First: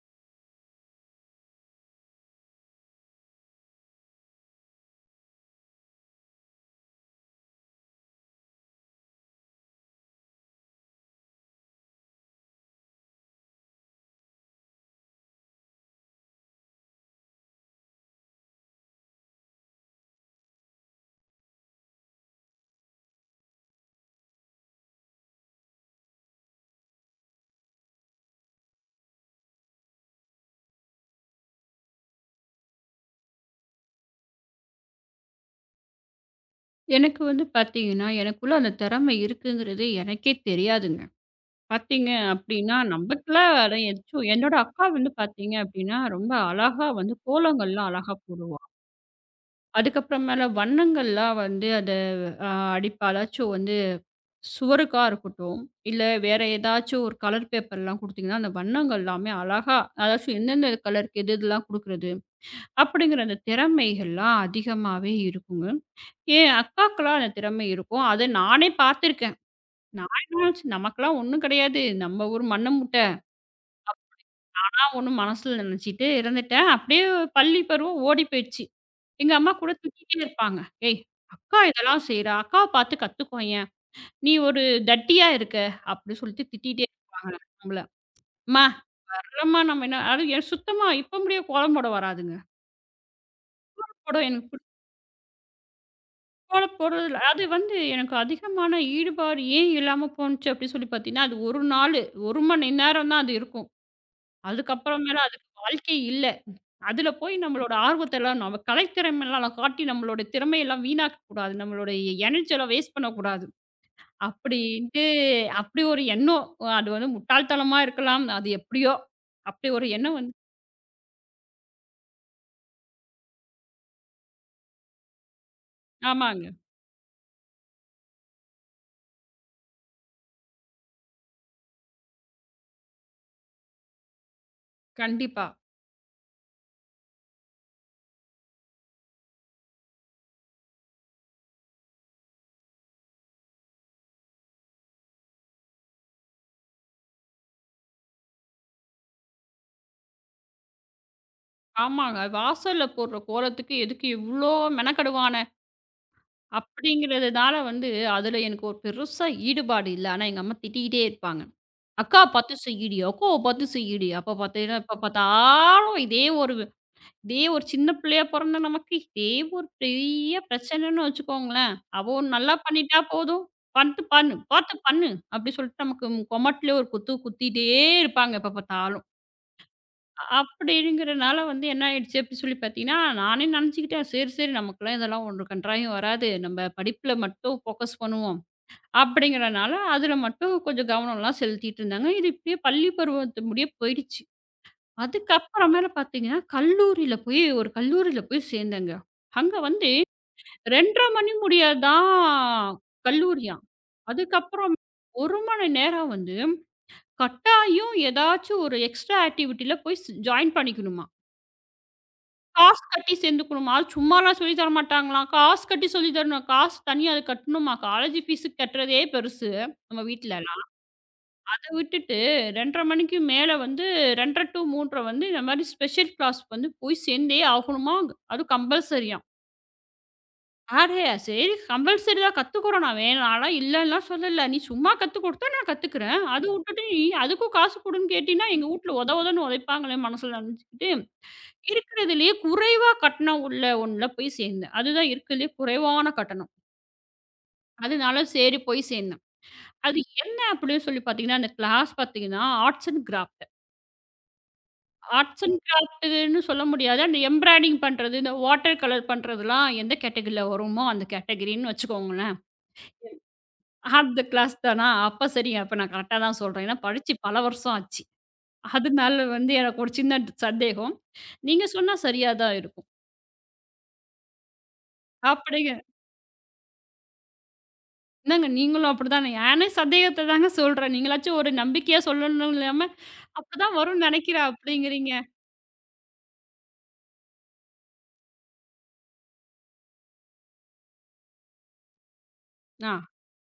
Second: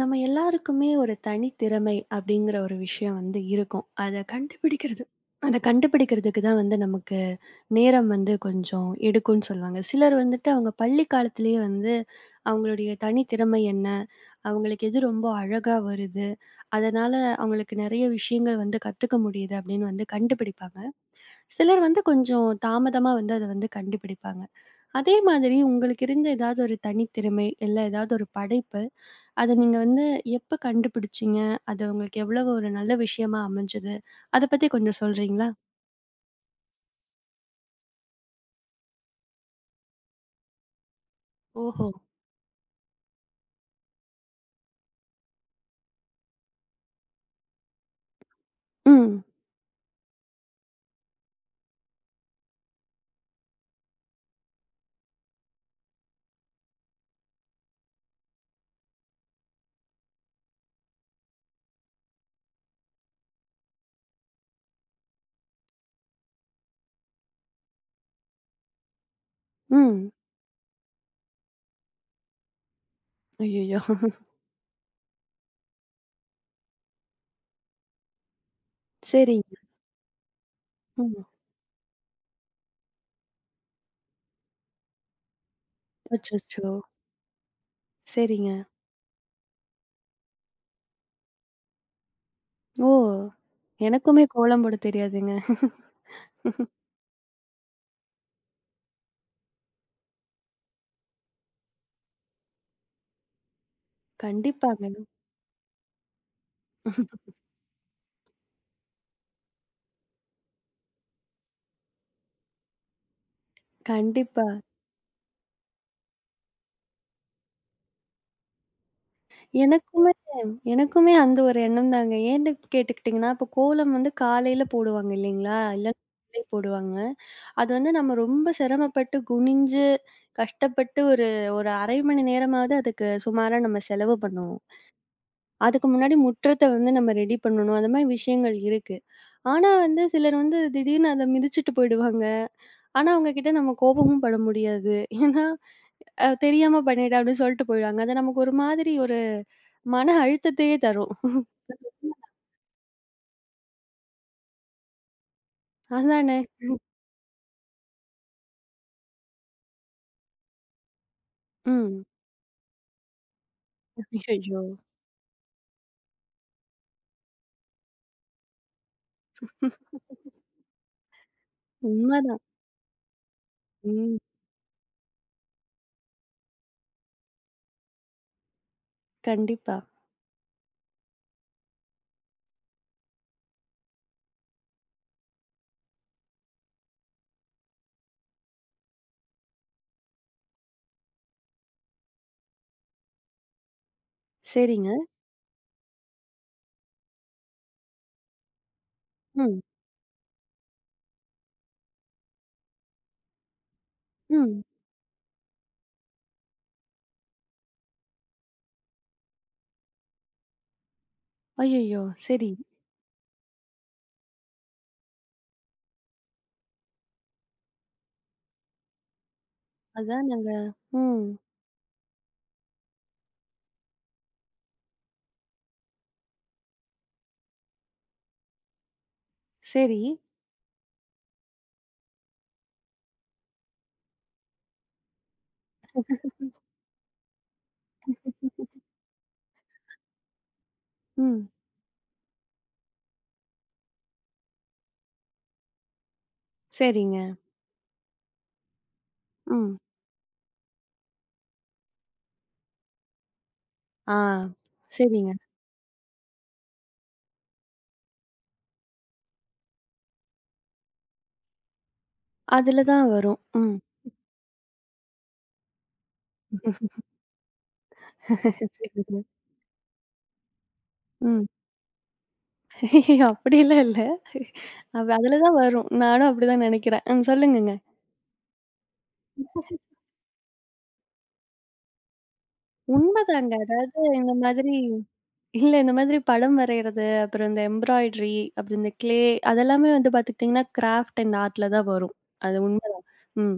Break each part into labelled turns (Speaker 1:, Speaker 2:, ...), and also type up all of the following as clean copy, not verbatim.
Speaker 1: நம்ம எல்லாருக்குமே ஒரு தனித்திறமை அப்படிங்கிற ஒரு விஷயம் வந்து இருக்கும். அத கண்டுபிடிக்கிறதுக்கு தான் வந்து நமக்கு நேரம் வந்து கொஞ்சம் எடுக்கும்ன்னு சொல்லுவாங்க. சிலர் வந்துட்டு அவங்க பள்ளி காலத்திலேயே வந்து அவங்களுடைய தனித்திறமை என்ன? அவங்களுக்கு எது ரொம்ப அழகா வருது? அதனால அவங்களுக்கு நெறைய விஷயங்கள் வந்து கத்துக்க முடியுது அப்படின்னு வந்து கண்டுபிடிப்பாங்க. சிலர் வந்து கொஞ்சம் தாமதமா வந்து அத வந்து கண்டுபிடிப்பாங்க. அதே மாதிரி உங்களுக்கு இருந்த ஏதாவது ஒரு தனித்திறமை, இல்ல ஏதாவது ஒரு படைப்பு அத நீங்க வந்து எப்ப கண்டுபிடிச்சீங்க? அது உங்களுக்கு எவ்வளவு ஒரு நல்ல விஷயமா அமைஞ்சது? அத பத்தி கொஞ்சம் சொல்றீங்களா?
Speaker 2: எனக்கு வந்து பார்த்தீங்கன்னா, எனக்குள்ள அந்த திறமை இருக்குங்கிறது எனக்கே தெரியாதுங்க.
Speaker 1: ஓஹோ!
Speaker 2: பார்த்தீங்க அப்டின்னா, நமக்குள்ள அட எச்சோ என்னோட அக்கா வந்து பார்த்தீங்க அப்டின்னா, ரொம்ப அழகா வந்து கோலங்கள்லாம் அழகா போடுவா.
Speaker 1: ம்,
Speaker 2: அதுக்கப்புறம் மேல வண்ணங்கள்லாம் வந்து அத அ அடிப்பா. அதாச்சும் வந்து சுவருக்கா இருக்கட்டும், இல்ல வேற ஏதாச்சும் ஒரு கலர் பேப்பர்லாம் குடுத்தீங்கன்னா, அந்த வண்ணங்கள் எல்லாமே அழகா அதாச்சும் எந்தெந்த கலருக்கு எது எதுலாம் குடுக்குறது, அப்டிங்கிற அந்த திறமைகள்லாம் அதிகமாவே இருக்குங்க. என் அக்காக்கெல்லாம் அந்த திறமை இருக்கும். அத நானே பார்த்துருக்கேன்.
Speaker 1: ம்.
Speaker 2: நான் என்ன நினச்சு நமக்கெல்லாம் ஒண்ணும் கிடையாது. நம்ம ஊர் மண்ண மூட்ட.
Speaker 1: ஐயய்யோ!
Speaker 2: நான் ஒண்ணும் மனசுல நினச்சுட்டு இருந்துட்டேன். அப்படியே பள்ளி பருவம் ஓடி போயிடுச்சு. எங்க அம்மா
Speaker 1: சரிங்க.
Speaker 2: கூட திட்டிட்டே இருப்பாங்க. "ஏய்!
Speaker 1: ம்.
Speaker 2: அக்கா இதெல்லாம் செய்றா. அக்காவ பார்த்து கத்துக்கோயேன். நீ ஒரு தட்டியா இருக்க." அப்படி சொல்லிட்டு
Speaker 1: அச்சச்சோ!
Speaker 2: திட்டிட்டே இருப்பாங்களா நம்மள.
Speaker 1: சரிங்க.
Speaker 2: "அம்மா! வரலம்மா நம்ம என்ன" அது எனக்கு சுத்தமா இப்ப முடிய கோலம் போட வராதுங்க.
Speaker 1: ஓ!
Speaker 2: போட
Speaker 1: எனக்குமே
Speaker 2: எனக்கு
Speaker 1: கோலம்
Speaker 2: பிடி
Speaker 1: போட தெரியாதுங்க.
Speaker 2: கோலம் போடுறதுல அது வந்து எனக்கு அதிகமான ஈடுபாடு ஏன் இல்லாம போணுச்சு அப்படி சொல்லி பார்த்தீங்கன்னா, அது 1 நாளு 1 மணி நேரம் தான் அது இருக்கும்.
Speaker 1: கண்டிப்பாங்க.
Speaker 2: அதுக்கப்புறமேல அதுக்கு வாழ்க்கையே இல்ல. அதுல போய் நம்மளோட ஆர்வத்தெல்லாம் நம்ம கலைத்திறமைலாம் காட்டி நம்மளோட திறமையெல்லாம் வீணாக்கக் கூடாது. நம்மளுடைய எனர்ஜி எல்லாம் வேஸ்ட் பண்ணக்கூடாது.
Speaker 1: கண்டிப்பா.
Speaker 2: அப்படின்ட்டு அப்படி ஒரு எண்ணம். அது வந்து முட்டாள்தனமா இருக்கலாம். அது எப்படியோ! அப்படி ஒரு
Speaker 1: எனக்குமே
Speaker 2: எண்ணம் வந்து
Speaker 1: எனக்குமே அந்த ஒரு எண்ணம் தாங்க. ஏன்னு கேட்டுக்கிட்டீங்கன்னா, இப்ப கோலம் வந்து காலையில போடுவாங்க இல்லீங்களா? இல்ல மாலை
Speaker 2: ஆமாங்க.
Speaker 1: போடுவாங்க. அது வந்து நம்ம ரொம்ப சிரமப்பட்டு, குனிஞ்சு, கஷ்டப்பட்டு ஒரு ஒரு 1/2 மணி நேரமாவது அதுக்கு சுமாரா நம்ம செலவு பண்ணுவோம்.
Speaker 2: கண்டிப்பா.
Speaker 1: அதுக்கு முன்னாடி முற்றத்த வந்து நம்ம ரெடி பண்ணணும். அந்த மாரி விஷயங்கள் இருக்கு. ஆனா வந்து சிலர் வந்து திடீர்னு அத மிதிச்சுட்டு போயிடுவாங்க. ஆனா அவங்க கிட்ட நம்ம கோபமும் பட முடியாது. ஏன்னா, அ தெரியாம பண்ணிட்டேன் அப்படின்னு சொல்லிட்டு போயிடுவாங்க. அது நமக்கு ஒரு மாதிரி ஒரு மன அழுத்தத்தையே தரும்.
Speaker 2: ஆமாங்க. வாசல்ல போடுற கோலத்துக்கு எதுக்கு இவ்ளோ மெனக்கெடுவான?
Speaker 1: அதானே?
Speaker 2: அப்படிங்கிறதுனால வந்து அதுல எனக்கு ஒரு பெருசா ஈடுபாடு இல்ல. ஆனா எங்க அம்மா திட்டிக்கிட்டே இருப்பாங்க.
Speaker 1: ம்.
Speaker 2: அக்காவ பார்த்து செய்யுடி, அக்காவ பார்த்து செய்யுடி. அப்ப
Speaker 1: அய்யய்யோ!
Speaker 2: பார்த்தீங்கன்னா, எப்ப பார்த்தாலும் இதே ஒரு சின்ன பிள்ளையா பொறந்த நமக்கு இதே ஒரு பெரிய பிரச்சனைன்னு வச்சுக்கோங்களேன். அவ ஒண்ணு
Speaker 1: உண்மதான்.
Speaker 2: நல்லா பண்ணிட்டா போதும். பார்த்து
Speaker 1: ம்.
Speaker 2: பண்ணு, பார்த்து பண்ணு அப்படி சொல்லிட்டு நமக்கு கொமட்டிலே ஒரு குத்து குத்திட்டே இருப்பாங்க எப்ப பார்த்தாலும்.
Speaker 1: கண்டிப்பா.
Speaker 2: அப்படிங்கிறனால வந்து என்ன ஆயிடுச்சு அப்படி சொல்லி பார்த்தீங்கன்னா, நானே நினச்சுக்கிட்டேன், சரி சரி நமக்கெல்லாம் இதெல்லாம் ஒண்ணும் கன்றாயும் வராது. நம்ம படிப்புல மட்டும் ஃபோக்கஸ் பண்ணுவோம். அப்படிங்கிறனால, அதில மட்டும் கொஞ்சம் கவனம்லாம் செலுத்திட்டு இருந்தாங்க. இது இப்படியே பள்ளி பருவத்து முடிய போயிடுச்சு.
Speaker 1: சரிங்க.
Speaker 2: அதுக்கப்புறம் மேல பார்த்தீங்கன்னா, கல்லூரியில போய் சேர்ந்தேங்க. அங்க
Speaker 1: ம்.
Speaker 2: வந்து 2:30 மணி முடிய தான் கல்லூரியாம்.
Speaker 1: ம்.
Speaker 2: அதுக்கப்புறம் 1 மணி நேரம் வந்து கட்டாயம் ஏதாச்சும் ஒரு எக்ஸ்ட்ரா ஆக்டிவிட்டில போய் ஜாயின் பண்ணிக்கணுமா.
Speaker 1: அய்யய்யோ! சரி.
Speaker 2: காசு கட்டி சேர்ந்துக்கணுமா. அது சும்மாலாம் சொல்லி தர மாட்டாங்களாம். காசு கட்டி சொல்லி தரணும். காசு தனியா அது கட்டணுமா. காலேஜ் ஃபீஸ் கட்டுறதே பெருசு நம்ம வீட்ல.
Speaker 1: அதானங்க. ம்.
Speaker 2: அத விட்டுட்டு 2:30 மணிக்கு மேல வந்து 2:30 டூ 3:30 வந்து இந்த மாரி ஸ்பெஷல் கிளாஸ் வந்து போய் சேர்ந்தே ஆகணுமாம். அதுவும் கம்பல்சரியாம்.
Speaker 1: சரி.
Speaker 2: அடே! சரி கம்பல்சரி தான் கத்துக்குறோம். நான் வேணாம்லாம் இல்லன்லாம் சொல்லல. நீ சும்மா கத்துக் குடுத்தா நான் கத்துக்கிறேன். அத விட்டுட்டு நீ அதுக்கும் காசு குடுன்னு கேட்டீன்னா, எங்க வீட்ல உத உதன்னு உதைப்பாங்களே மனசுல நெனச்சுக்கிட்டு,
Speaker 1: ம்.
Speaker 2: இருக்கிறதுலயே குறைவா கட்டணம் உள்ள ஒண்ணுல போய் சேர்ந்தேன். அதுதான் இருக்கிறதுலயே குறைவான கட்டணம்.
Speaker 1: சரிங்க.
Speaker 2: அதனால சரி போய் சேர்ந்தேன்.
Speaker 1: ம்.
Speaker 2: அது என்ன அப்படின்னு சொல்லி பார்த்தீங்கன்னா, அந்த கிளாஸ் பார்த்தீங்கன்னா, ஆர்ட்ஸ் அண்ட் கிராஃப்ட்.
Speaker 1: ஆ. சரிங்க.
Speaker 2: ஆர்ட்ஸ் அண்ட் கிராஃப்ட்டுன்னு சொல்ல முடியாது. அந்த எம்ப்ராய்டிங் பண்றது, இந்த வாட்டர் கலர் பண்றதுலாம் எந்த கேட்டகரில வருமோ, அந்த கேட்டகரின்னு வச்சுக்கோங்களேன்.
Speaker 1: அதுல தான் வரும். ம்.
Speaker 2: அந்த கிளாஸ் தானா? அப்ப சரிங்க. அப்ப நான் கரெக்ட்டா தான் சொல்றேன். ஏன்னா படிச்சு பல வருஷம் ஆச்சு.
Speaker 1: சரிங்க.
Speaker 2: அதனால வந்து எனக்கு ஒரு சின்ன சந்தேகம்.
Speaker 1: ம்.
Speaker 2: நீங்க சொன்னா சரியா தான் இருக்கும்.
Speaker 1: அப்படிலாம் இல்ல. அவ அதுல தான்
Speaker 2: அப்படிங்க
Speaker 1: வரும். நானும் அப்படிதான் நினைக்கிறேன். ம். சொல்லுங்கங்க.
Speaker 2: என்னங்க நீங்களும் அப்படிதானே? நானே சந்தேகத்த தாங்க சொல்றேன். நீங்களாச்சும் ஒரு நம்பிக்கையா சொல்லணும் இல்லாம,
Speaker 1: உண்மதாங்க.
Speaker 2: அப்படிதான்
Speaker 1: அதாவது
Speaker 2: வரும்னு நெனைக்கிறேன் அப்படிங்கிறீங்க.
Speaker 1: இந்த மாதிரி படம் வரையறது, அப்புறம் இந்த எம்ப்ராய்டரி, அப்புறம் இந்த க்ளே அதெல்லாமே வந்து பார்த்துக்கிட்டீங்கன்னா, கிராஃப்ட் அண்ட் ஆர்ட்ல தான் வரும். அது
Speaker 2: ஆ,
Speaker 1: உண்மதான். ம்.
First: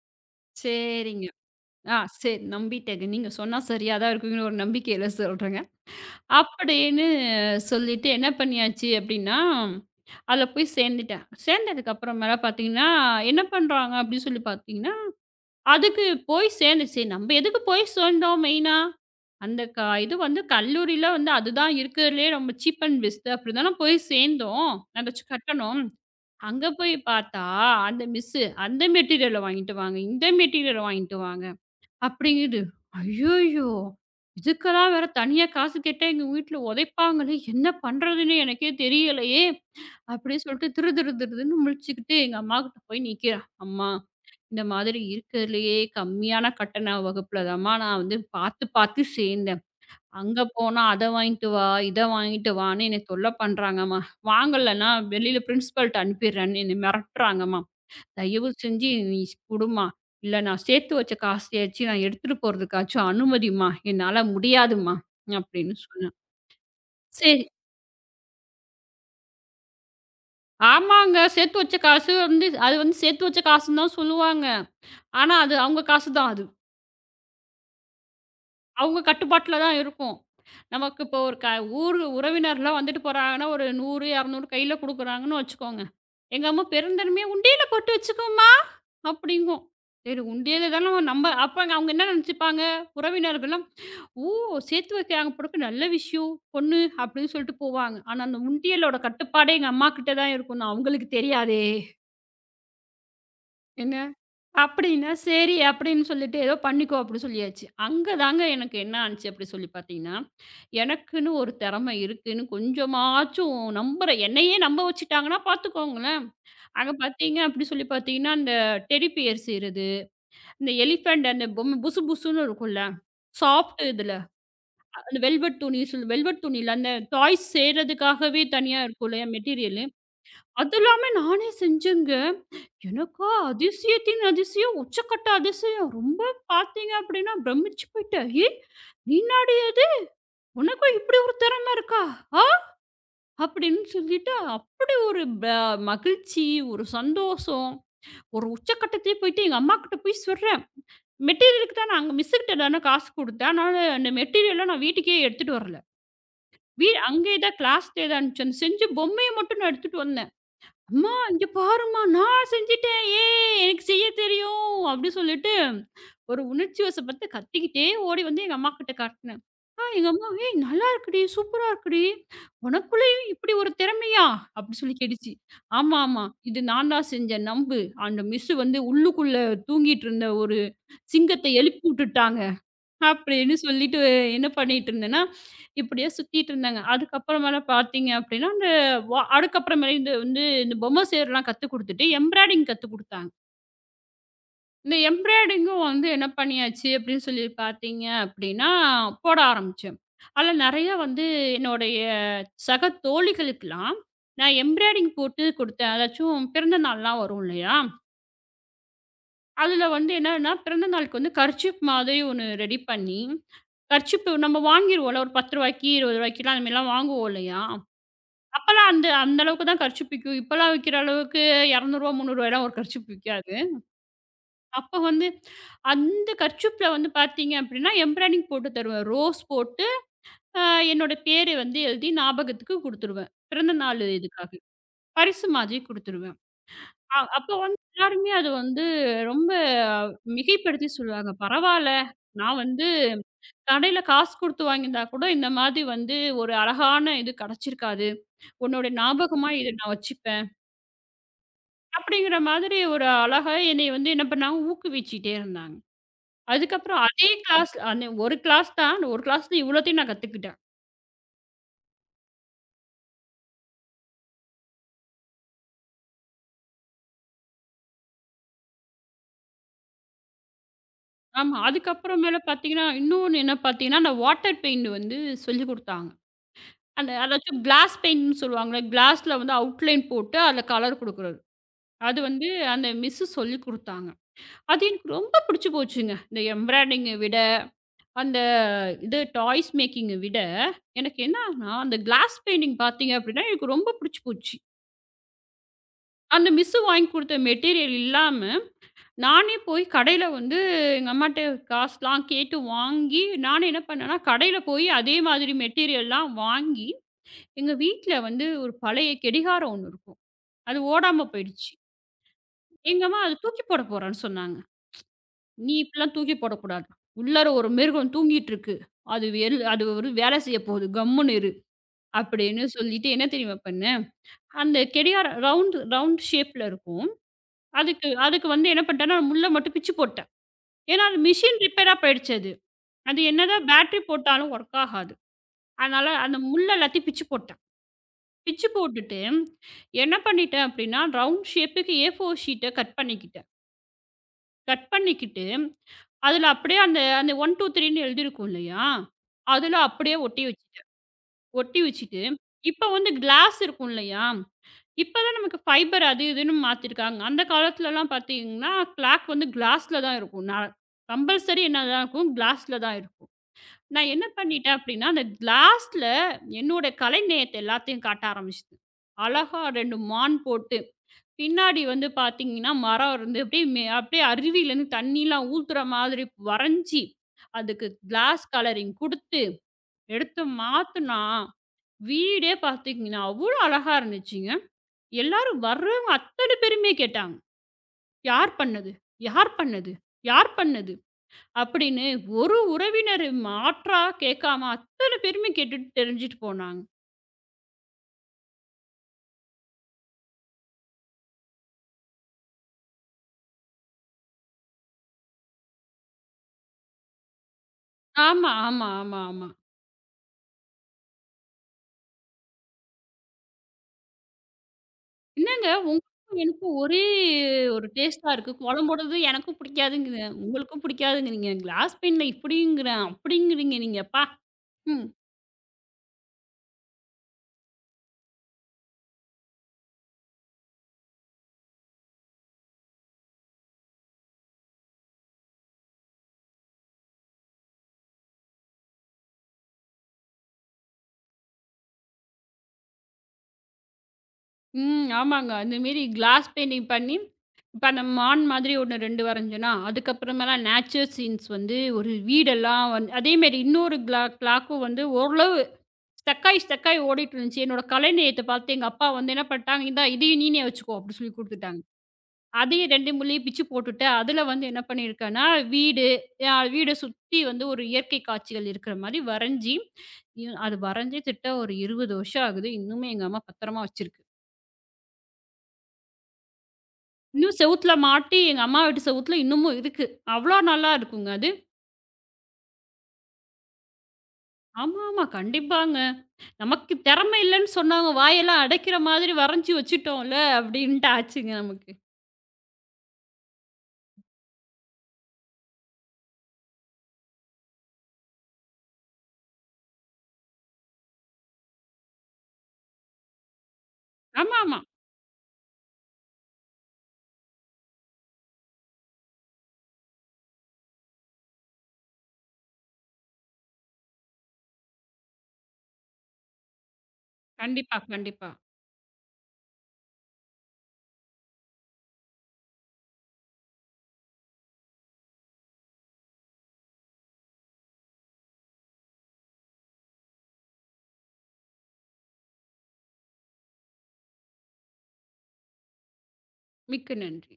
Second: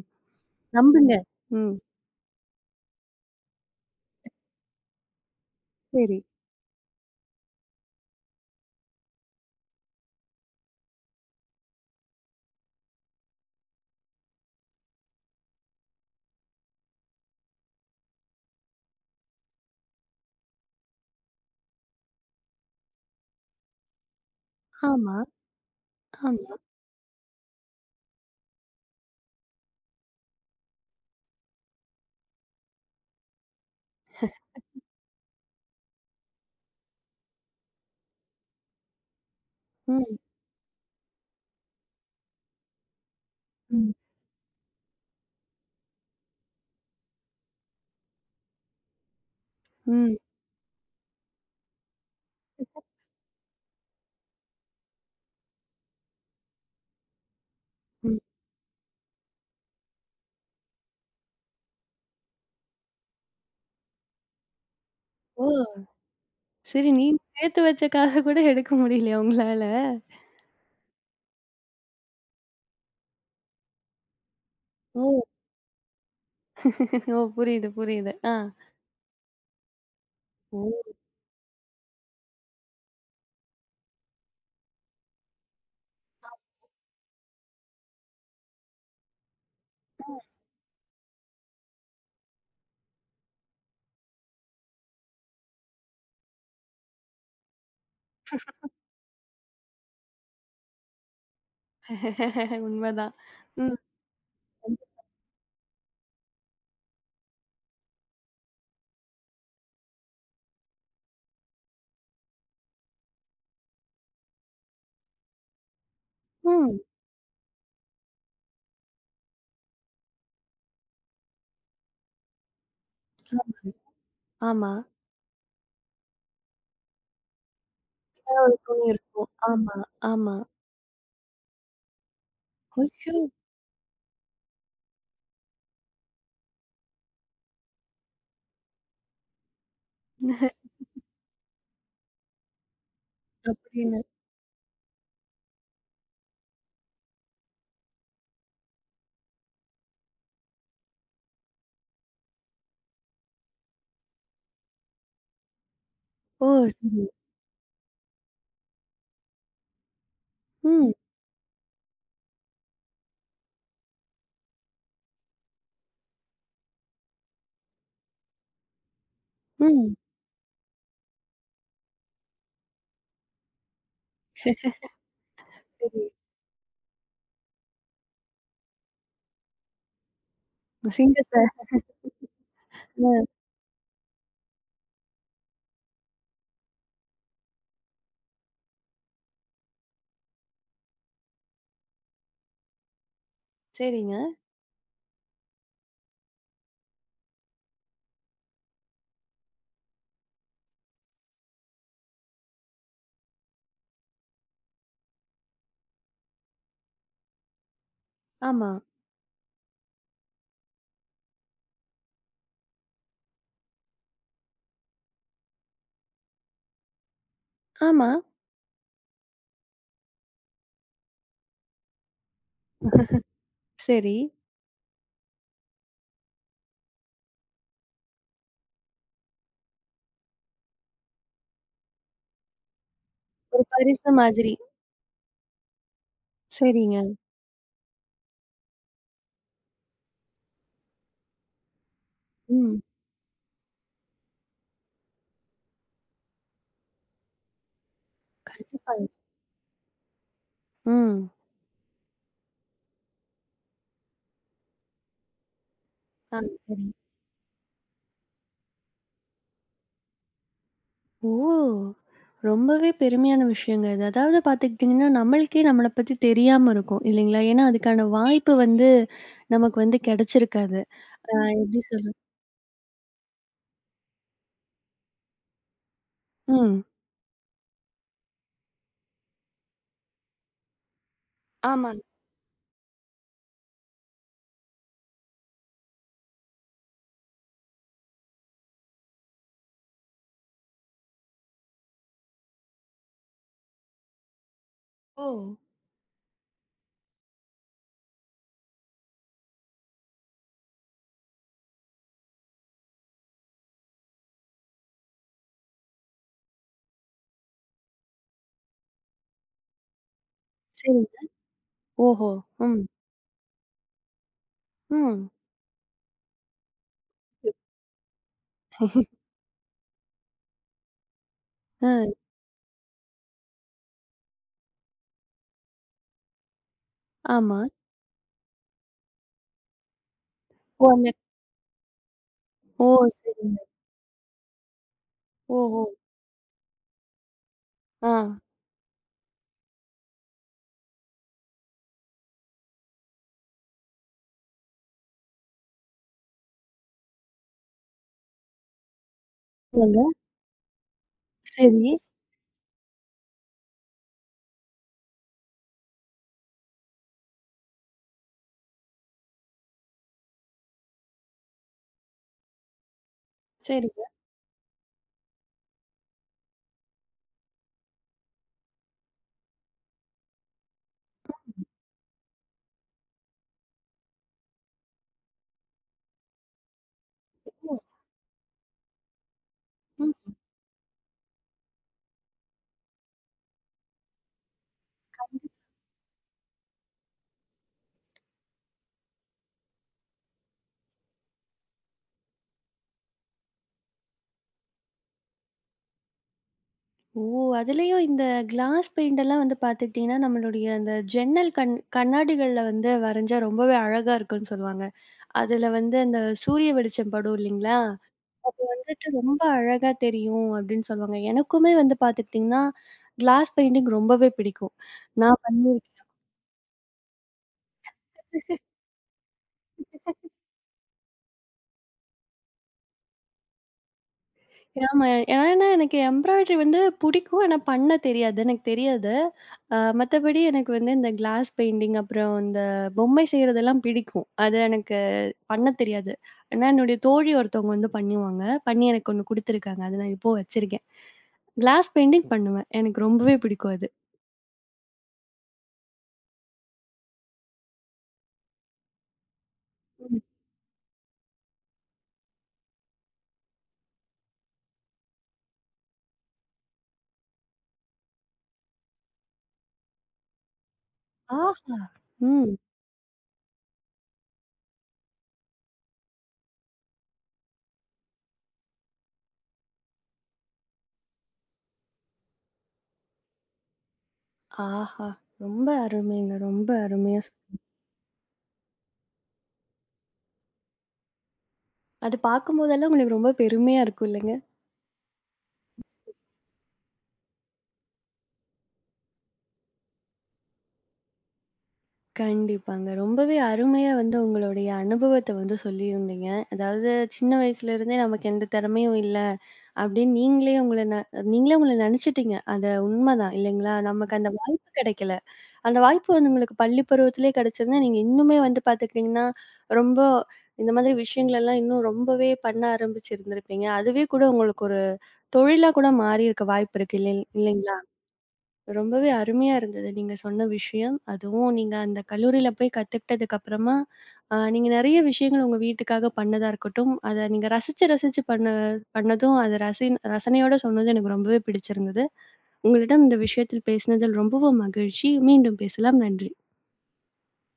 Speaker 1: நம்புங்க.
Speaker 2: சரிங்க.
Speaker 1: ம்.
Speaker 2: ஆ, சரி நம்பிட்டேங்க. நீங்க சொன்னா சரியா தான் இருக்குங்கிற ஒரு நம்பிக்கையில சொல்றேங்க.
Speaker 1: சரி.
Speaker 2: அப்படின்னு சொல்லிட்டு என்ன பண்ணியாச்சு அப்படின்னா, அதுல போய் சேர்ந்துட்டேன். சேர்ந்ததுக்கு அப்புறமேல பார்த்தீங்கன்னா, என்ன பண்றாங்க அப்படின்னு சொல்லி பார்த்தீங்கன்னா, அதுக்கு போய் சேர்ந்துச்சு. நம்ம எதுக்கு போய் சேர்ந்தோம் மெயினா? அந்த க இது வந்து கல்லூரியில வந்து அதுதான் இருக்கிறதுலயே ரொம்ப சீப் அண்ட் பெஸ்ட் அப்படிதானே போய் சேர்ந்தோம். நான்
Speaker 1: ஆமா,
Speaker 2: ஏதாச்சும் கட்டணும்.
Speaker 1: ஆமா.
Speaker 2: அங்க போய் பார்த்தா, அந்த மிஸ்ஸு அந்த மெட்டீரியல வாங்கிட்டு வாங்க, இந்த மெட்டீரியல வாங்கிட்டு வாங்க. அப்படிங்குது. ஐய்யய்யோ! இதுக்கெல்லாம் வேற தனியா காசு கேட்டா எங்க வீட்ல உதைப்பாங்களே! என்ன பண்றதுன்னே எனக்கே தெரியலையே!
Speaker 1: ம்,
Speaker 2: அப்படின்னு சொல்லிட்டு திரு திரு திருன்னு முழிச்சுக்கிட்டு எங்க அம்மாகிட்ட போய் நிக்கிறேன். அம்மா
Speaker 1: ம்,
Speaker 2: இந்த மாதிரி இருக்கிறதுலயே கம்மியான கட்டண வகுப்புல தாம்மா நான் வந்து பார்த்து பார்த்து சேர்ந்தேன். அங்க போனா அத வாங்கிட்டு வா, இத வாங்கிட்டு வான்னு என்னை தொல்ல பண்றாங்கம்மா. வாங்கலன்னா வெளியில பிரின்சிபால்ட்ட அனுப்பிடுறேன்னு என்னை மிரட்டுறாங்கம்மா.
Speaker 1: ம்.
Speaker 2: தயவு செஞ்சு நீ குடும்மா. இல்ல நான் சேர்த்து வச்ச காசையாச்சும் நான் எடுத்துட்டு போறதுக்காச்சும் அனுமதிம்மா. என்னால முடியாதும்மா."
Speaker 1: ஓ!
Speaker 2: அப்படின்னு சொன்னேன்.
Speaker 1: சரி, நீங்க
Speaker 2: சரி.
Speaker 1: சேர்த்து வச்ச காச கூட எடுக்க முடியலையா உங்களால?
Speaker 2: ஆமாங்க. சேர்த்து வச்ச காசு வந்து அது வந்து சேர்த்து வச்ச காசுன்னு தான் சொல்லுவாங்க.
Speaker 1: ஓ!
Speaker 2: ஆனா அது அவங்க காசு தான் அது.
Speaker 1: ஓ, புரியுது, புரியுது. ஆ.
Speaker 2: அவங்க கட்டுப்பாட்டுல தான் இருக்கும்.
Speaker 1: ஓ!
Speaker 2: நமக்கு இப்போ ஒரு க ஊர் உறவினர்லாம் வந்துட்டு போறாங்கன்னா, ஒரு 100, 200 கையில குடுக்குறாங்கன்னு வச்சுக்கோங்க. எங்க அம்மா பெருந்தன்மையா "உண்டியல போட்டு வச்சுக்கோம்மா. அப்படிங்கும். சரி உண்டியல தான நம்ம அப்ப அவங்க என்ன நினைச்சுப்பாங்க? உறவினர்கள்லாம், "ஓ! சேர்த்து வைக்கிறாங்க போலருக்கு நல்ல விஷயம் பொண்ணு" அப்படின்னு சொல்லிட்டு போவாங்க. ஆனா அந்த உண்டியலோட கட்டுப்பாடே எங்க அம்மா கிட்ட தான் இருக்கும்ன்னு அவங்களுக்கு தெரியாதே!
Speaker 1: உண்மதான். ம்.
Speaker 2: என்ன? அப்படின்னா, சரி அப்படின்னு சொல்லிட்டு ஏதோ பண்ணிக்கோ அப்படின்னு சொல்லியாச்சு. அங்க தாங்க எனக்கு என்ன ஆனுச்சு அப்படி சொல்லி பார்த்தீங்கன்னா, எனக்குன்னு ஒரு திறமை இருக்குன்னு கொஞ்சமாச்சும் நம்புற என்னையே நம்ப வச்சுட்டாங்கன்னா பார்த்துக்கோங்களேன்.
Speaker 1: ம்.
Speaker 2: அங்க பார்த்தீங்க அப்படி சொல்லி பார்த்தீங்கன்னா, இந்த டெடி பியர் செய்றது. இந்த எலிஃபேண்ட் அந்த பொம்மை புசு புசுன்னு இருக்கும்ல. சாஃப்ட் இதுல.
Speaker 1: ஆமா.
Speaker 2: அந்த வெல்வெட் துணி வெல்வெட் துணில அந்த டாய்ஸ்
Speaker 1: வேற
Speaker 2: செய்றதுக்காகவே
Speaker 1: ஒரு
Speaker 2: தனியா
Speaker 1: துணி
Speaker 2: இருக்கும் இல்லையா
Speaker 1: இருக்கும். ஆமா,
Speaker 2: மெட்டீரியலு.
Speaker 1: ஆமா.
Speaker 2: அதெல்லாமே நானே செஞ்சேங்க.
Speaker 1: ஐயோ!
Speaker 2: எனக்கா அதிசயத்தின் அதிசயம், உச்சக்கட்ட அதிசயம். ரொம்ப பார்த்தீங்க அப்படின்னா பிரமிச்சு போயிட்டேன். "ஏய்! நீனாடி அது? உனக்கும் இப்படி ஒரு திறமை இருக்கா? ஆ!" அப்படின்னு
Speaker 1: அப்படின்னு.
Speaker 2: சொல்லிட்டு அப்படி ஒரு மகிழ்ச்சி, ஒரு சந்தோஷம். ஒரு உச்சக்கட்டத்திலே போயிட்டு எங்க அம்மாகிட்ட போய் சொல்றேன். மெட்டீரியலுக்கு தான் நாங்க மிஸ்ஸுகிட்ட தானே காசு குடுத்தேன். அதனால அந்த மெட்டீரியல்லாம் நான் வீட்டுக்கே எடுத்துட்டு வரல.
Speaker 1: ஓ! சரி.
Speaker 2: அங்கேயே தான் கிளாஸ்லயே தான் இருந்துச்சு. அந்த செஞ்ச பொம்மைய மட்டும் நான் எடுத்துட்டு வந்தேன்.
Speaker 1: ம்,
Speaker 2: "அம்மா இங்க பாரும்மா! நான் செஞ்சுட்டேன். ஏ! எனக்கு செய்ய தெரியும்." அப்படி சொல்லிட்டு ஒரு உணர்ச்சி வசப்பட்டு கத்திக்கிட்டே ஓடி வந்து எங்க அம்மாகிட்ட காட்டுனேன். ஆ
Speaker 1: ம்.
Speaker 2: எங்க அம்மா, "ஏய்! நல்லா இருக்குடி! சூப்பரா இருக்குடி! உனக்குள்ளேயும் இப்படி ஒரு திறமையா?" அப்படி சொல்லி கேட்டுச்சு. "ஆமா,
Speaker 1: சரி.
Speaker 2: ஆமா. இது நான் தான் செஞ்சேன். நம்பு. அந்த மிஸ்ஸு வந்து உள்ளுக்குள்ள தூங்கிட்டு இருந்த ஒரு
Speaker 1: சிங்கத்த
Speaker 2: சிங்கத்த எழுப்பி விட்டுட்டாங்க.
Speaker 1: அ
Speaker 2: அப்படின்னு சொல்லிட்டு என்ன பண்ணிட்டு இருந்தேன்னா, இப்படியே சுத்திட்டு இருந்தாங்க. அதுக்கப்புறமேல பார்த்தீங்க அப்படின்னா, அந்த அதுக்கப்புறமேல இந்த வந்து இந்த பொம்மை செய்றலாம் கத்துக் குடுத்துட்டு, எம்ப்ராய்டிங் கத்துக் குடுத்தாங்க.
Speaker 1: சரிங்க.
Speaker 2: இந்த எம்ப்ராய்டிங்கும் வந்து என்ன பண்ணியாச்சு அப்படின்னு சொல்லி பார்த்தீங்க அப்படின்னா, போட ஆரம்பிச்சேன். அதில நெறைய வந்து என்னுடைய சக தோழிகளுக்கெல்லாம் நான் எம்ப்ராய்டிங் போட்டு குடுத்தேன். அதாச்சும் பிறந்த நாள்லாம் வரும் இல்லையா?
Speaker 1: ஆமா,
Speaker 2: அதில வந்து என்னன்னா, பிறந்த நாளுக்கு வந்து கர்ச்சீப் மாதிரி ஒண்ணு ரெடி பண்ணி, கர்ச்சீப்பு நம்ம வாங்கிருவோம்ல ஒரு ரூ. 10க்கு, ரூ. 20க்குலாம் அந்த மாதிரிலாம் வாங்குவோம் இல்லையா?
Speaker 1: ஆமா.
Speaker 2: அப்பலாம் அந்த அந்த அளவுக்கு தான் கர்ச்சீப் விக்கும். இப்பலாம் விக்கிற அளவுக்கு ரூ. 200 ரூ. 300லாம் ஒரு கர்ச்சீப் விக்காது.
Speaker 1: சரி.
Speaker 2: அப்ப வந்து அந்த கர்ச்சீப்ல வந்து பார்த்தீங்க அப்படின்னா, எம்ப்ராய்டிங் போட்டு தருவேன். ரோஸ் போட்டு அ என்னோட பேரு வந்து எழுதி ஞாபகத்துக்கு குடுத்துருவேன்.
Speaker 1: ஒரு
Speaker 2: பிறந்த நாள்
Speaker 1: பரிசு
Speaker 2: இதுக்காக.
Speaker 1: மாதிரி.
Speaker 2: பரிசு மாதிரி குடுத்துருவேன்.
Speaker 1: சரிங்க.
Speaker 2: அ அப்ப வந்து எல்லாருமே அது வந்து ரொம்ப மிகைப்படுத்தி சொல்லுவாங்க. பரவால்ல, நான்
Speaker 1: ம்.
Speaker 2: வந்து கடையில காசு குடுத்து வாங்கியிருந்தா கூட இந்த மாதிரி வந்து ஒரு அழகான இது கிடைச்சிருக்காது. உன்னோட
Speaker 1: கண்டிப்பா.
Speaker 2: ஞாபகமா இத நான் வச்சுப்பேன்.
Speaker 1: ம்.
Speaker 2: அப்படிங்கிற மாதிரி ஒரு அழகா என்னைய வந்து என்ன பண்ணாங்க, ஊக்குவிச்சுட்டே இருந்தாங்க.
Speaker 1: ஆ சரி.
Speaker 2: அதுக்கப்புறம் அதே கிளாஸ் அந்த ஒரு கிளாஸ் தான். அந்த ஒரு கிளாஸ்ல இவ்வளோத்தையும் நான் கத்துக்கிட்டேன்.
Speaker 1: ஓ! ரொம்பவே பெருமையான விஷயங்க இது. அதாவது பார்த்துக்கிட்டிங்கன்னா, நம்மளுக்கே நம்மள பத்தி தெரியாம இருக்கும் இல்லைங்களா? ஏன்னா, அதுக்கான வாய்ப்பு வந்து நமக்கு வந்து கிடைச்சிருக்காது. அ
Speaker 2: ஆமா.
Speaker 1: எப்படி சொல்றது?
Speaker 2: அதுக்கப்புறம் மேல பார்த்தீங்கன்னா, இன்னொன்னு என்ன பார்த்தீங்கன்னா, அந்த வாட்டர் பெயிண்ட் வந்து சொல்லிக் குடுத்தாங்க.
Speaker 1: ம்.
Speaker 2: அந்த அதாச்சும் கிளாஸ் பெயிண்ட்ன்னு சொல்லுவாங்கல்ல. கிளாஸ்ல வந்து அவுட்லைன் போட்டு அதுல கலர் குடுக்குறது.
Speaker 1: ஆமாங்க.
Speaker 2: அது வந்து அந்த மிஸ்ஸு சொல்லிக் குடுத்தாங்க. அது எனக்கு ரொம்ப பிடிச்சு போச்சுங்க. இந்த எம்ப்ராய்டிங்க விட, அந்த இது டாய்ஸ் மேக்கிங்க விட, எனக்கு என்னான்னா, அந்த கிளாஸ் பெயிண்டிங் பார்த்தீங்க அப்படின்னா, எனக்கு ரொம்ப பிடிச்சு போச்சு.
Speaker 1: ஓ!
Speaker 2: அந்த மிஸ்ஸு வாங்கி குடுத்த மெட்டீரியல் இல்லாம, நானே போய் கடையில வந்து எங்க அம்மாட்ட காசுலாம் கேட்டு வாங்கி, நானே என்ன பண்ணேன்னா, கடையில போய் அதே மாதிரி மெட்டீரியல்லாம் வாங்கி, எங்க வீட்ல வந்து ஒரு பழைய கெடிகாரம் ஒண்ணு இருக்கும். அது
Speaker 1: சரிங்க.
Speaker 2: ஓடாம போயிடுச்சு.
Speaker 1: ஓஹோ! ம்.
Speaker 2: எங்க அம்மா "அத தூக்கி போட போறேன்னு சொன்னாங்க."
Speaker 1: ம்.
Speaker 2: "நீ இப்படிலாம் தூக்கி போடக்கூடாது. உள்ளார ஒரு மிருகம் தூங்கிட்டு இருக்கு. அது அது ஒரு வேலை செய்ய போகுது. கம்முனு இரு."
Speaker 1: அ
Speaker 2: அப்படின்னு சொல்லிட்டு என்ன தெரியுமா பண்ணேன்? அந்த கெடியார ரவுண்ட் ரவுண்ட் ஷேப்ல இருக்கும்.
Speaker 1: ஆமா.
Speaker 2: அதுக்கு அதுக்கு வந்து என்ன பண்ணிட்டேன்னா, முள்ள மட்டும் பிச்சு போட்டேன்.
Speaker 1: ஓ!
Speaker 2: ஏன்னா
Speaker 1: அந்த
Speaker 2: அது மிஷின் ரிப்பேரா போயிடுச்சு அது.
Speaker 1: ஓ!
Speaker 2: அது
Speaker 1: சரிங்க.
Speaker 2: என்னதான் பேட்டரி போட்டாலும் ஒர்க் ஆகாது.
Speaker 1: ஓஹோ!
Speaker 2: அதனால அந்த முள்ள எல்லாத்தையும் பிச்சு போட்டேன்.
Speaker 1: ஆ.
Speaker 2: பிச்சு போட்டுட்டு என்ன பண்ணிட்டேன் அப்படின்னா, ரவுண்ட் ஷேப்புக்கு ஏ ஃபோர் ஷீட்ட கட் பண்ணிக்கிட்டேன். கட் பண்ணிக்கிட்டு, அதில அப்படியே அந்த அந்த 1, 2, 3ன்னு எழுதியிருக்கும் இல்லையா? அதில
Speaker 1: ஆமாங்க.
Speaker 2: அப்படியே ஒட்டி வச்சுட்டேன். ஒட்டி
Speaker 1: சரி.
Speaker 2: வச்சுட்டு, இப்ப வந்து கிளாஸ் இருக்கும் இல்லையா? இப்ப தான் நமக்கு ஃபைபர் அது இதுன்னு மாத்திருக்காங்க. அந்த காலத்துலலாம் பார்த்தீங்கன்னா, கிளாக் வந்து கிளாஸ்ல தான் இருக்கும். நான் கம்பல்சரி என்னதான் இருக்கும்? கிளாஸ்ல தான் இருக்கும்.
Speaker 1: சரிங்க.
Speaker 2: நான் என்ன பண்ணிட்டேன் அப்படின்னா, அந்த கிளாஸ்ல என்னோட கலை நேயத்த எல்லாத்தையும் காட்ட ஆரம்பிச்சுட்டேன். அழகா 2 மான் போட்டு பின்னாடி வந்து பார்த்தீங்கன்னா, மரம் இருந்து அப்படியே அப்படியே அருவியிலேருந்து தண்ணிலாம் ஊத்துற மாதிரி வரைஞ்சி,
Speaker 1: ம்.
Speaker 2: அதுக்கு கிளாஸ் கலரிங் குடுத்து,
Speaker 1: ம்.
Speaker 2: எடுத்து மாத்துனா, வீடே பார்த்தீங்கன்னா, அவ்வளோ அழகா இருந்துச்சுங்க. எல்லாரும் வர்றவங்க அத்தன பேருமே கேட்டாங்க. "யார் பண்ணது? யார் பண்ணது? யார் பண்ணது?" அப்படின்னு ஒரு உறவினர் மாற்றா கேட்காம அத்தன பேருமே கேட்டுட்டு தெரிஞ்சுட்டு போனாங்க.
Speaker 1: ஓ! அதுலயும் இந்த கிளாஸ் பெயிண்டெல்லாம் வந்து பார்த்துக்கிட்டிங்கன்னா, நம்மளுடைய அந்த ஜன்னல் கண் கண்ணாடிகள்ல வந்து வரைஞ்சா ரொம்பவே அழகா இருக்குன்னு சொல்லுவாங்க. அதுல வந்து அந்த சூரிய வெளிச்சம் படும் இல்லைங்களா?
Speaker 2: ஆமா, ஆமா,
Speaker 1: வந்துட்டு
Speaker 2: ஆமா,
Speaker 1: ரொம்ப
Speaker 2: ஆமா.
Speaker 1: அழகா தெரியும் அப்படின்னு சொல்லுவாங்க. எனக்குமே வந்து பார்த்துக்கிட்டீங்கன்னா, கிளாஸ் பெயிண்டிங் ரொம்பவே பிடிக்கும். நான்
Speaker 2: என்னங்க
Speaker 1: பண்ணியிருக்கேன்.
Speaker 2: உங்களுக்கும் எனக்கும் ஒரே ஒரு டேஸ்ட்டா இருக்கு. குழம்போடது எனக்கும் பிடிக்காதுங்கிறேன். உங்களுக்கும் பிடிக்காதுங்கிறீங்க. கிளாஸ் பெயிண்ட்ல இப்படிங்கிறேன், அப்படிங்கிறீங்க நீங்க. அப்பா! ம்,
Speaker 1: ஆமா. ஏன்னா ஏன்னா எனக்கு எம்ப்ராய்டரி வந்து பிடிக்கும். ஆனா பண்ண தெரியாது. எனக்கு தெரியாது. அ மத்தபடி எனக்கு வந்து இந்த கிளாஸ் பெயிண்டிங், அப்புறம் இந்த பொம்மை செய்றதெல்லாம் பிடிக்கும். அது எனக்கு பண்ண தெரியாது. ஆனா என்னுடைய தோழி ஒருத்தவங்க வந்து பண்ணுவாங்க. பண்ணி எனக்கு ஒண்ணு குடுத்துருக்காங்க. அத நான் இப்போ வச்சிருக்கேன். கிளாஸ் பெயிண்டிங் பண்ணுவேன். எனக்கு ரொம்பவே பிடிக்கும் அது.
Speaker 2: ம். ஆமாங்க. அந்த மாரி கிளாஸ் பெயிண்டிங் பண்ணி, இப்ப அந்த மான் மாதிரி ஒண்ணு 2 வரைஞ்சேனா, அதுக்கப்புறமேலா நேச்சர் சீன்ஸ் வந்து ஒரு வீடெல்லாம் வந்து அதேமாரி இன்னொரு கிளாக்கும் வந்து ஓரளவு ஸ்டக் ஆயி ஓடிட்டு இருந்துச்சு. என்னோட கலை நயத்த பார்த்து எங்க அப்பா வந்து என்ன பண்ணிட்டாங்க, "இந்தா இதையும் நீனே வச்சுக்கோ" அப்படி சொல்லி
Speaker 1: ஆஹா!
Speaker 2: குடுத்துட்டாங்க.
Speaker 1: ம்.
Speaker 2: அதையும் 2 முள்ளயும் பிச்சு போட்டுட்டு, அதில வந்து என்ன பண்ணியிருக்கேன்னா, வீடு வீட சுத்தி வந்து ஒரு இயற்கை காட்சிகள் இருக்கிற மாரி வரைஞ்சி, அது வரைஞ்சே திட்ட ஒரு 20 வருஷம் ஆகுது. இன்னுமே எங்க அம்மா பத்திரமா வச்சிருக்கு.
Speaker 1: ஆஹா! ரொம்ப அருமைங்க. ரொம்ப அருமையா சொ
Speaker 2: இன்னும் செவுத்துல மாட்டி எங்க அம்மா வீட்டு செவுத்துல இன்னமும் இருக்கு. அவ்ளோ நல்லா இருக்குங்க அது.
Speaker 1: அது பார்க்கும்போதெல்லாம் உங்களுக்கு ரொம்ப பெருமையா இருக்கும் இல்லங்க?
Speaker 2: ஆமா, ஆமா. கண்டிப்பாங்க. நமக்கு திறமை இல்லன்னு சொன்னவங்க வாயெல்லாம் அடைக்கிற மாதிரி வரைஞ்சு வச்சுட்டோம்ல, அப்படின்ட்டு ஆச்சுங்க நமக்கு.
Speaker 1: கண்டிப்பாங்க. ரொம்பவே அருமையா வந்து உங்களுடைய அனுபவத்த வந்து சொல்லியிருந்தீங்க. அதாவது சின்ன வயசுலருந்தே நமக்கு எந்த திறமையும் இல்ல, அப்படின்னு நீங்களே உங்கள நெனச்சுட்டீங்க. அது உண்மதான் இல்லைங்களா? நமக்கு அந்த வாய்ப்பு
Speaker 2: ஆமாமா.
Speaker 1: கெடைக்கல. அந்த வாய்ப்பு வந்து உங்களுக்கு பள்ளி பருவத்திலேயே கெடைச்சிருந்தா, நீங்க இன்னுமே வந்து பார்த்துக்கிட்டீங்கன்னா, ரொம்ப இந்த மாதிரி விஷயங்கள் எல்லாம் இன்னும் ரொம்பவே பண்ண ஆரம்பிச்சிருந்திருப்பீங்க. அதுவே கூட உங்களுக்கு ஒரு தொழிலா கூட மாறியிருக்க வாய்ப்பு இருக்கு இல்லைங்களா?
Speaker 2: கண்டிப்பா, கண்டிப்பா.
Speaker 1: ரொம்பவே அருமையா இருந்தது நீங்க சொன்ன விஷயம். அதுவும் நீங்க அந்த கல்லூரியில போய் கத்துக்கிட்டதுக்கு அப்புறமா, அ நீங்க நெறைய விஷயங்கள் உங்க வீட்டுக்காக பண்ணதா இருக்கட்டும், அத நீங்க ரசிச்சு ரசிச்சு பண்ணதும் அத ரசனையோட சொன்னது எனக்கு ரொம்பவே பிடிச்சிருந்தது. உங்களிடம் இந்த விஷயத்தில் பேசினதில் ரொம்பவும் மகிழ்ச்சி. மீண்டும் பேசலாம். நன்றி.
Speaker 2: மிக்க நன்றி.